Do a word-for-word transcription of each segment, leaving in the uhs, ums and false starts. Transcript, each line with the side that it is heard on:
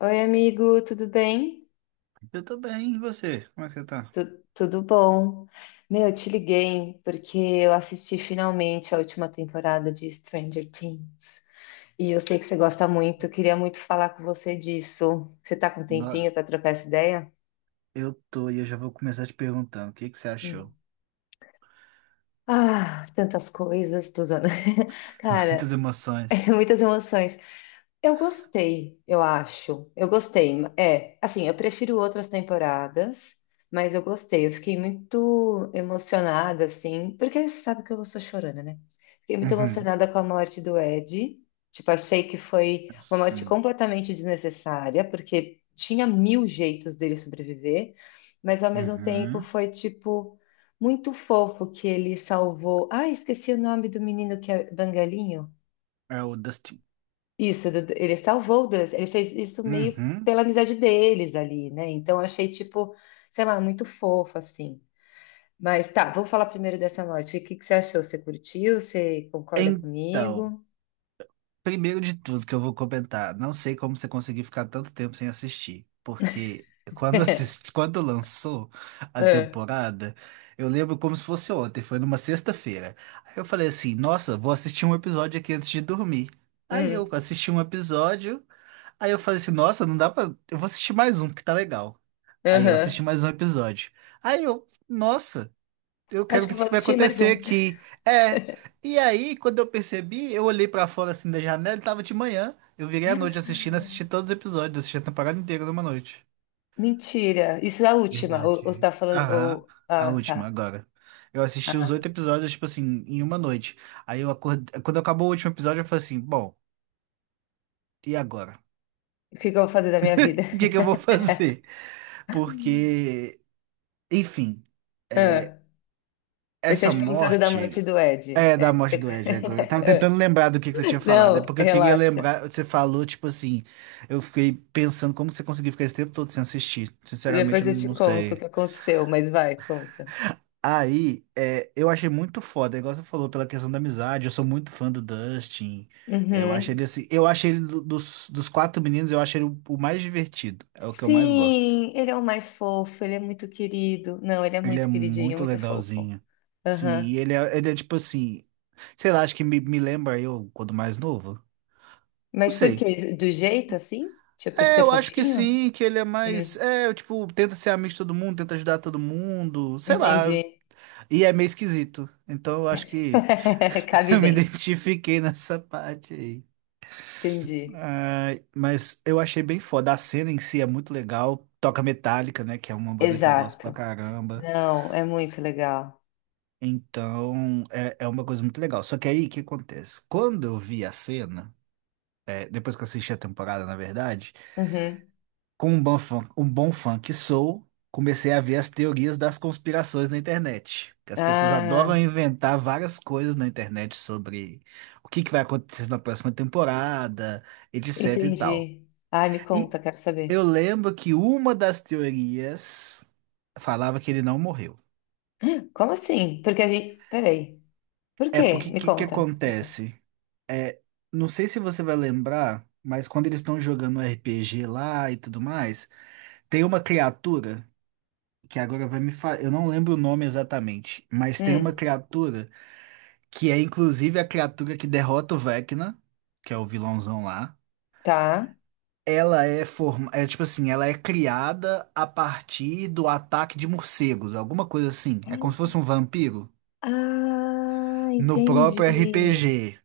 left: Oi, amigo, tudo bem?
right: Eu tô bem, e você? Como é que você tá?
left: Tu- tudo bom? Meu, eu te liguei porque eu assisti finalmente a última temporada de Stranger Things. E eu sei que você gosta muito, queria muito falar com você disso. Você tá com um
right: No-
left: tempinho para trocar essa ideia?
right: Eu tô e eu já vou começar te perguntando, o que que você achou?
left: Hum. Ah, tantas coisas, tô usando.
right: Muitas
left: Cara,
right: emoções.
left: muitas emoções. Eu gostei, eu acho. Eu gostei. É, assim, eu prefiro outras temporadas, mas eu gostei. Eu fiquei muito emocionada, assim, porque você sabe que eu sou chorona, né? Fiquei muito
right: Uhum.
left: emocionada com a morte do Ed. Tipo, achei que foi uma morte
right: Sim.
left: completamente desnecessária, porque tinha mil jeitos dele sobreviver, mas ao mesmo tempo
right: Uhum.
left: foi, tipo, muito fofo que ele salvou. Ah, esqueci o nome do menino que é Bangalinho.
right: É o Dustin.
left: Isso, do- ele salvou o Dustin, ele fez isso meio
right: Uhum.
left: pela amizade deles ali, né? Então eu achei, tipo, sei lá, muito fofo, assim. Mas tá, vamos falar primeiro dessa morte. O que que você achou? Você curtiu? Você concorda
right: Então,
left: comigo?
right: Primeiro de tudo que eu vou comentar, não sei como você conseguiu ficar tanto tempo sem assistir, porque quando assisti, quando lançou a
left: É.
right: temporada, eu lembro como se fosse ontem, foi numa sexta-feira. Aí eu falei assim, nossa, vou assistir um episódio aqui antes de dormir. Aí eu
left: Hum.
right: assisti um episódio, aí eu falei assim, nossa, não dá pra, eu vou assistir mais um, porque tá legal. Aí eu assisti
left: Aham.
right: mais um episódio. Aí eu, nossa, eu
left: Acho
right: quero
left: que
right: ver
left: eu
right: o
left: vou
right: que vai
left: assistir mais
right: acontecer
left: um.
right: aqui. É. E aí, quando eu percebi, eu olhei pra fora assim da janela e tava de manhã. Eu virei à noite assistindo, assisti todos os episódios, assisti a temporada inteira numa noite.
left: Mentira, isso é a última. Ou, ou você
right: Verdade.
left: tá falando.
right: Aham,
left: Ou...
right: a
left: Ah,
right: última
left: tá.
right: agora. Eu assisti os
left: Ah.
right: oito episódios, tipo assim, em uma noite. Aí eu acordei. Quando acabou o último episódio, eu falei assim: bom, e agora?
left: O que que eu vou fazer da minha vida?
right: O que que eu vou fazer? Porque, enfim, é,
left: Ah. Eu tinha
right: essa
left: te perguntado da morte
right: morte.
left: do Ed.
right: É,
left: É,
right: da
left: que
right: morte
left: você-
right: do Ed é, agora. Eu tava
left: Ah.
right: tentando lembrar do que que você tinha falado. É
left: Não,
right: porque eu queria
left: relaxa.
right: lembrar. Você falou, tipo assim. Eu fiquei pensando como que você conseguiu ficar esse tempo todo sem assistir. Sinceramente,
left: Depois
right: eu
left: eu te
right: não
left: conto o
right: sei.
left: que aconteceu, mas vai, conta.
right: Aí, é, eu achei muito foda, igual você falou, pela questão da amizade. Eu sou muito fã do Dustin. É, Eu achei
left: Uhum.
right: ele assim. Eu achei ele do- dos, dos quatro meninos, eu achei ele o, o mais divertido. É o que eu mais gosto.
left: Sim, ele é o mais fofo, ele é muito querido. Não, ele é
right: Ele é
left: muito queridinho,
right: muito
left: muito fofo.
right: legalzinho. Sim,
left: Aham.
right: e ele é, ele é tipo assim. Sei lá, acho que me, me lembra eu quando mais novo. Não
left: Mas por
right: sei.
left: quê? Do jeito assim? Tipo, de
right: É,
left: ser
right: eu acho que
left: fofinho?
right: sim, que ele é mais.
left: Hum,
right: É, tipo, tenta ser amigo de todo mundo, tenta ajudar todo mundo, sei lá.
left: entendi.
right: E é meio esquisito. Então eu acho que
left: Cabe
right: eu me
left: bem.
right: identifiquei nessa parte aí.
left: Entendi.
right: Ai, mas eu achei bem foda. A cena em si é muito legal. Toca Metallica, né? Que é uma banda que eu gosto pra
left: Exato.
right: caramba.
left: Não, é muito legal.
right: Então é, é uma coisa muito legal. Só que aí o que acontece? Quando eu vi a cena, é, depois que eu assisti a temporada, na verdade.
left: Uhum.
right: Com um bom fã, um bom fã que sou, comecei a ver as teorias das conspirações na internet. Que as pessoas adoram
left: Ah,
right: inventar várias coisas na internet sobre o que que vai acontecer na próxima temporada, etc e tal.
left: entendi. Ai, me
right: E
left: conta, quero
right: eu
left: saber.
right: lembro que uma das teorias falava que ele não morreu.
left: Como assim? Porque a gente. Peraí. Por
right: É
left: quê?
right: porque o
left: Me
right: que que
left: conta.
right: acontece? É, não sei se você vai lembrar, mas quando eles estão jogando R P G lá e tudo mais, tem uma criatura. que agora vai me falar. Eu não lembro o nome exatamente, mas tem uma
left: Hum,
right: criatura que é inclusive a criatura que derrota o Vecna, que é o vilãozão lá.
left: tá.
right: Ela é forma, é tipo assim, ela é criada a partir do ataque de morcegos, alguma coisa assim. É como se fosse um vampiro
left: Ah,
right: no próprio
left: entendi.
right: R P G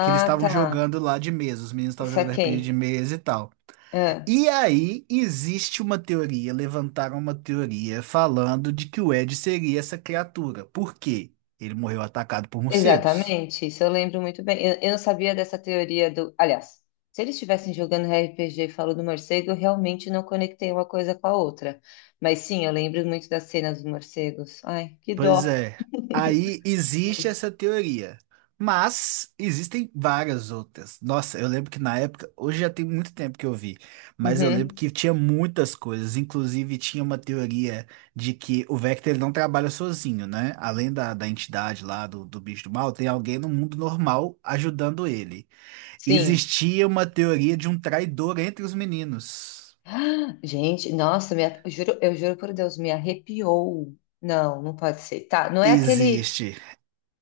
right: que eles estavam
left: tá.
right: jogando lá de mesa. Os meninos estavam jogando
left: Saquei.
right: R P G de mesa e tal.
left: Ah,
right: E aí existe uma teoria, levantaram uma teoria falando de que o Ed seria essa criatura. Por quê? Ele morreu atacado por morcegos.
left: exatamente. Isso eu lembro muito bem. Eu, eu não sabia dessa teoria do. Aliás, se eles estivessem jogando R P G e falou do morcego, eu realmente não conectei uma coisa com a outra. Mas sim, eu lembro muito da cena dos morcegos. Ai, que
right: Pois
left: dó.
right: é. Aí existe essa teoria. Mas existem várias outras. Nossa, eu lembro que na época, hoje já tem muito tempo que eu vi, mas eu lembro
left: Uhum.
right: que tinha muitas coisas. Inclusive, tinha uma teoria de que o Vector ele não trabalha sozinho, né? Além da, da entidade lá do, do bicho do mal, tem alguém no mundo normal ajudando ele.
left: Sim.
right: Existia uma teoria de um traidor entre os meninos.
left: Ah, gente, nossa, me arre- eu juro, eu juro por Deus, me arrepiou. Não, não pode ser. Tá, não é aquele.
right: Existe.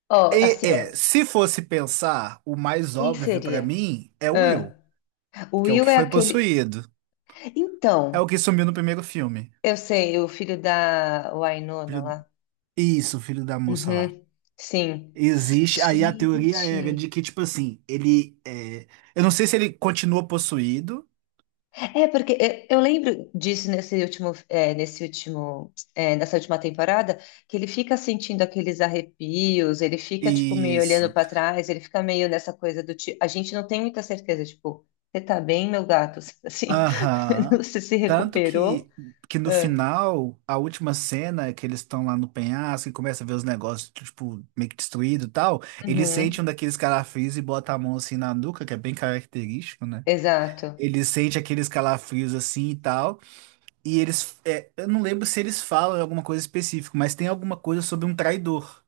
left: Ó,
right: E,
left: assim,
right: é,
left: ó.
right: se fosse pensar, o mais
left: Quem
right: óbvio pra
left: seria?
right: mim é o
left: Ah,
right: Will,
left: o
right: que é o
left: Will
right: que
left: é
right: foi
left: aquele.
right: possuído. É o
left: Então,
right: que sumiu no primeiro filme.
left: eu sei, o filho da Wynonna
right: Filho-
left: lá.
right: Isso, filho da moça lá.
left: Uhum, sim.
right: Existe. Aí a teoria era de
left: Gente.
right: que, tipo assim, ele. é, Eu não sei se ele continua possuído.
left: É, porque é, eu lembro disso nesse último, é, nesse último, é, nessa última temporada, que ele fica sentindo aqueles arrepios, ele fica, tipo, meio olhando
right: Isso.
left: para trás, ele fica meio nessa coisa do tipo. A gente não tem muita certeza, tipo, você tá bem, meu gato? Assim,
right: Aham.
left: você se
right: Tanto
left: recuperou?
right: que, que no
left: Ah,
right: final, a última cena que eles estão lá no penhasco e começa a ver os negócios, tipo, meio que destruído e tal, ele sente
left: uhum,
right: um daqueles calafrios e bota a mão assim na nuca, que é bem característico, né?
left: exato.
right: Ele sente aqueles calafrios assim e tal, e eles, é, eu não lembro se eles falam alguma coisa específica, mas tem alguma coisa sobre um traidor.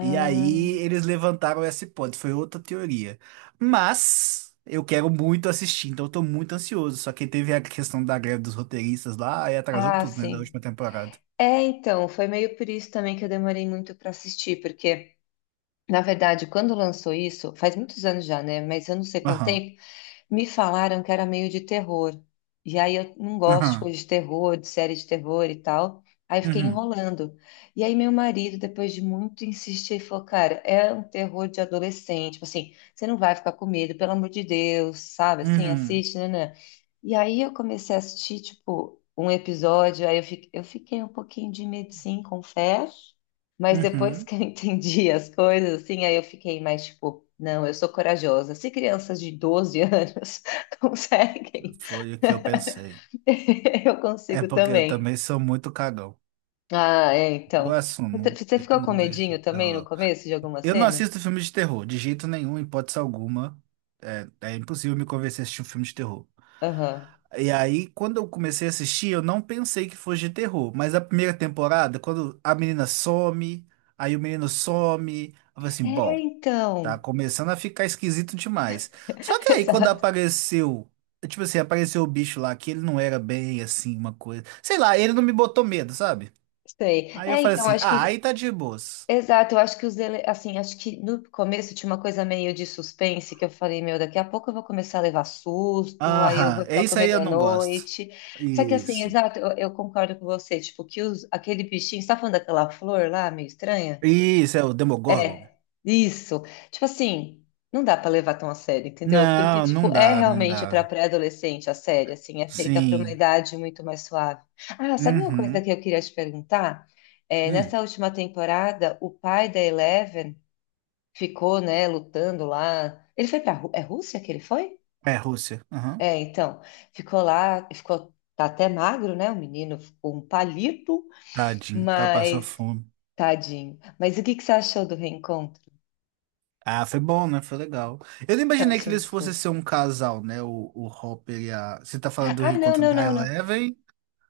right: E aí eles levantaram essa hipótese, foi outra teoria. Mas eu quero muito assistir, então eu tô muito ansioso. Só que teve a questão da greve dos roteiristas lá e atrasou
left: ah,
right: tudo, né, da
left: sim.
right: última temporada.
left: É, então, foi meio por isso também que eu demorei muito para assistir, porque, na verdade, quando lançou isso, faz muitos anos já, né? Mas eu não sei quanto
right: Aham,
left: tempo. Me falaram que era meio de terror. E aí eu não gosto de
right: aham,
left: coisa de terror, de série de terror e tal. Aí fiquei
right: uhum,
left: enrolando. E aí meu marido, depois de muito insistir, falou: Cara, é um terror de adolescente. Tipo assim, você não vai ficar com medo, pelo amor de Deus, sabe? Assim,
right: uhum,
left: assiste, né? Né. E aí eu comecei a assistir, tipo, um episódio. Aí eu fiquei, eu fiquei um pouquinho de medo, sim, confesso. Mas depois
right: uhum.
left: que eu entendi as coisas, assim, aí eu fiquei mais tipo, não, eu sou corajosa. Se crianças de doze anos conseguem,
right: Foi o que eu pensei.
left: eu
right: É
left: consigo
right: porque eu
left: também.
right: também sou muito cagão.
left: Ah, é,
right: Eu
left: então.
right: assumo.
left: Você
right: Eu
left: ficou com
right: não vejo filme
left: medinho
right: de
left: também no
right: terror.
left: começo de algumas
right: Eu não
left: cenas?
right: assisto filme de terror, de jeito nenhum, hipótese alguma. É, é impossível me convencer a assistir um filme de terror.
left: Aham.
right: E aí, quando eu comecei a assistir, eu não pensei que fosse de terror. Mas a primeira temporada, quando a menina some, aí o menino some, eu falei assim,
left: É,
right: bom, tá
left: então.
right: começando a ficar esquisito demais. Só que aí, quando
left: Exato.
right: apareceu, tipo assim, apareceu o bicho lá, que ele não era bem assim, uma coisa. Sei lá, ele não me botou medo, sabe?
left: Sei.
right: Aí eu
left: É,
right: falei
left: então,
right: assim,
left: acho que
right: ah, aí tá de boas.
left: exato, eu acho que os ele... assim, acho que no começo tinha uma coisa meio de suspense que eu falei, meu, daqui a pouco eu vou começar a levar susto, aí eu vou
right: Aham, é
left: ficar
right: isso aí
left: comendo
right: eu
left: à
right: não gosto.
left: noite. Só que assim,
right: Isso.
left: exato, eu, eu concordo com você, tipo, que os... aquele bichinho, você tá falando daquela flor lá, meio estranha?
right: Isso, é o Demogorgon.
left: É, isso. Tipo assim, não dá pra levar tão a sério, entendeu? Porque,
right: Não,
left: tipo,
right: não
left: é
right: dá, não
left: realmente pra
right: dá.
left: pré-adolescente a série, assim, é feita pra uma
right: Sim.
left: idade muito mais suave. Ah, sabe uma coisa
right: Uhum.
left: que eu queria te perguntar? É,
right: Hum.
left: nessa última temporada, o pai da Eleven ficou, né, lutando lá. Ele foi pra Rú- é Rússia que ele foi?
right: É, Rússia. Uhum.
left: É, então, ficou lá, ficou, tá até magro, né? O menino ficou um palito,
right: Tadinho, tá passando
left: mas
right: fome.
left: tadinho. Mas o que que você achou do reencontro?
right: Ah, foi bom, né? Foi legal. Eu não
left: Eu
right: imaginei que
left: achei
right: eles
left: muito
right: fossem
left: fofo.
right: ser um casal, né? O, o Hopper e a. Você tá falando do
left: Ah, não,
right: encontro
left: não,
right: da
left: não, não.
right: Eleven?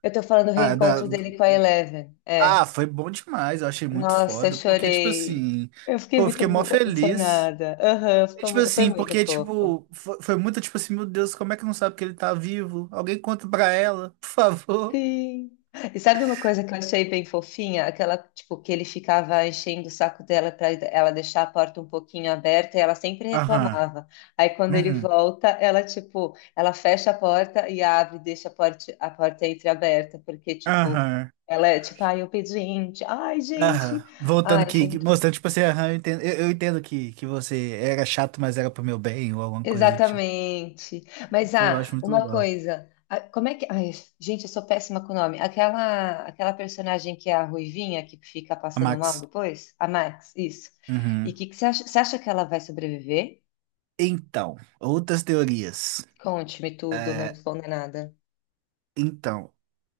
left: Eu tô falando do
right: Ah, da...
left: reencontro dele com a Eleven.
right: ah,
left: É.
right: foi bom demais. Eu achei muito
left: Nossa, eu
right: foda. Porque, tipo
left: chorei.
right: assim.
left: Eu fiquei
right: Pô, eu
left: muito
right: fiquei mó
left: bo-
right: feliz.
left: emocionada. Aham,
right: E,
left: ficou
right: tipo
left: mu- foi
right: assim,
left: muito
right: porque,
left: fofo.
right: tipo. Foi, foi muito tipo assim: meu Deus, como é que não sabe que ele tá vivo? Alguém conta pra ela, por favor.
left: Sim. E sabe uma coisa que eu achei bem fofinha? Aquela, tipo, que ele ficava enchendo o saco dela para ela deixar a porta um pouquinho aberta e ela sempre
right: Aham.
left: reclamava. Aí quando ele
right: Uhum.
left: volta, ela, tipo, ela fecha a porta e abre, deixa a porta, a porta entreaberta, porque, tipo,
right: Aham.
left: ela é, tipo, ai, obediente. Ai, gente.
right: Aham,
left: Ai,
right: voltando que,
left: achei
right: que- mostrando, tipo assim, aham, eu entendo, eu, eu entendo que, que você era chato, mas era pro meu bem, ou alguma coisa do tipo.
left: exatamente. Mas
right: Pô, Eu acho
left: ah,
right: muito
left: uma
right: legal.
left: coisa, ah, como é que, ai, gente, eu sou péssima com o nome. Aquela, aquela personagem que é a Ruivinha que fica
right: A
left: passando mal
right: Max.
left: depois, a Max, isso. E
right: Uhum.
left: que que você acha, você acha que ela vai sobreviver?
right: Então, outras teorias.
left: Conte-me tudo, não me
right: É,
left: esconda nada.
right: então,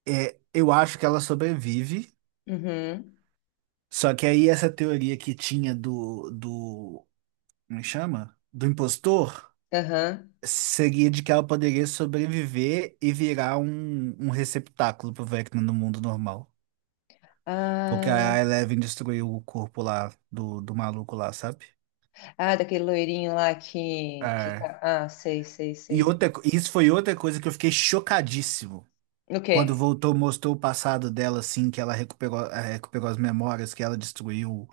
right: é, eu acho que ela sobrevive,
left: Uhum.
right: só que aí essa teoria que tinha do, do, como chama? Do impostor,
left: Aham.
right: seria de que ela poderia sobreviver e virar um, um receptáculo pro Vecna no mundo normal. Porque
left: Ah,
right: a Eleven destruiu o corpo lá do, do maluco lá, sabe?
left: ah, daquele loirinho lá que, que
right: É.
left: tá. Ah, sei, sei,
right: E
left: sei.
right: outra, co- isso foi outra coisa que eu fiquei chocadíssimo.
left: O quê?
right: Quando voltou, mostrou o passado dela, assim, que ela recuperou, eh, recuperou as memórias, que ela destruiu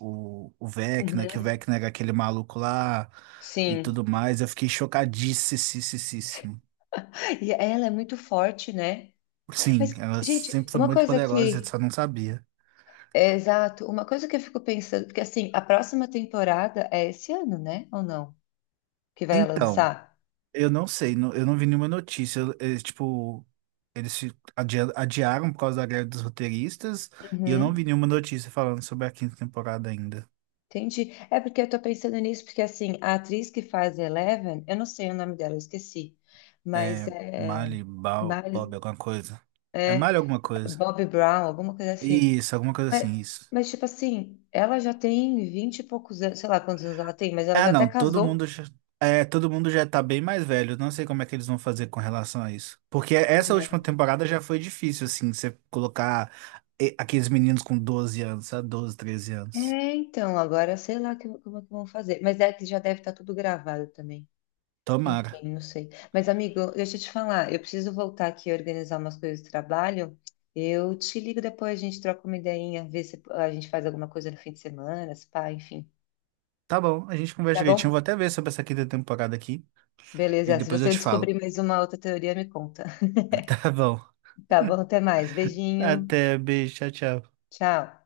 right: o, o Vecna, que o
left: Uhum.
right: Vecna era aquele maluco lá e tudo
left: Sim.
right: mais. Eu fiquei chocadíssimo.
left: E ela é muito forte, né?
right: Sim,
left: Mas,
right: ela
left: gente,
right: sempre foi
left: uma
right: muito
left: coisa
right: poderosa, eu
left: que
right: só não sabia.
left: é, exato. Uma coisa que eu fico pensando, porque assim, a próxima temporada é esse ano, né? Ou não? Que vai
right: Então.
left: lançar?
right: Eu não sei, não- eu não vi nenhuma notícia. Eu- Eles, tipo, eles se adia- adiaram por causa da greve dos roteiristas e eu não vi
left: Uhum.
right: nenhuma notícia falando sobre a quinta temporada ainda.
left: Entendi. É porque eu tô pensando nisso, porque assim, a atriz que faz Eleven, eu não sei o nome dela, eu esqueci. Mas
right: É
left: é.
right: Mali, Bal,
left: Mar...
right: Bob, alguma coisa. É
left: É.
right: Mali alguma coisa.
left: Bobby Brown, alguma coisa assim.
right: Isso, alguma coisa
left: Mas,
right: assim, isso.
left: mas, tipo assim, ela já tem vinte e poucos anos, sei lá quantos anos ela tem, mas ela
right: Ah,
left: já até
right: não, todo
left: casou.
right: mundo já, é, todo mundo já tá bem mais velho. Eu Não sei como é que eles vão fazer com relação a isso. Porque essa última
left: Né?
right: temporada já foi difícil, assim, você colocar eh, aqueles meninos com doze anos, sabe? doze, treze anos.
left: É, então, agora sei lá que- como é que vão fazer. Mas é que já deve estar tudo gravado também.
right: Tomara.
left: Enfim, não sei. Mas, amigo, deixa eu te falar, eu preciso voltar aqui e organizar umas coisas do trabalho. Eu te ligo depois, a gente troca uma ideinha, vê se a gente faz alguma coisa no fim de semana, se pá, enfim.
right: Tá bom, a gente conversa
left: Tá
right: direitinho. Vou
left: bom?
right: até ver sobre essa quinta temporada aqui e
left: Beleza, se
right: depois eu
left: você
right: te
left: descobrir
right: falo.
left: mais uma outra teoria, me conta.
right: Tá bom.
left: Tá bom, até mais. Beijinho.
right: Até, beijo, tchau, tchau.
left: Tchau.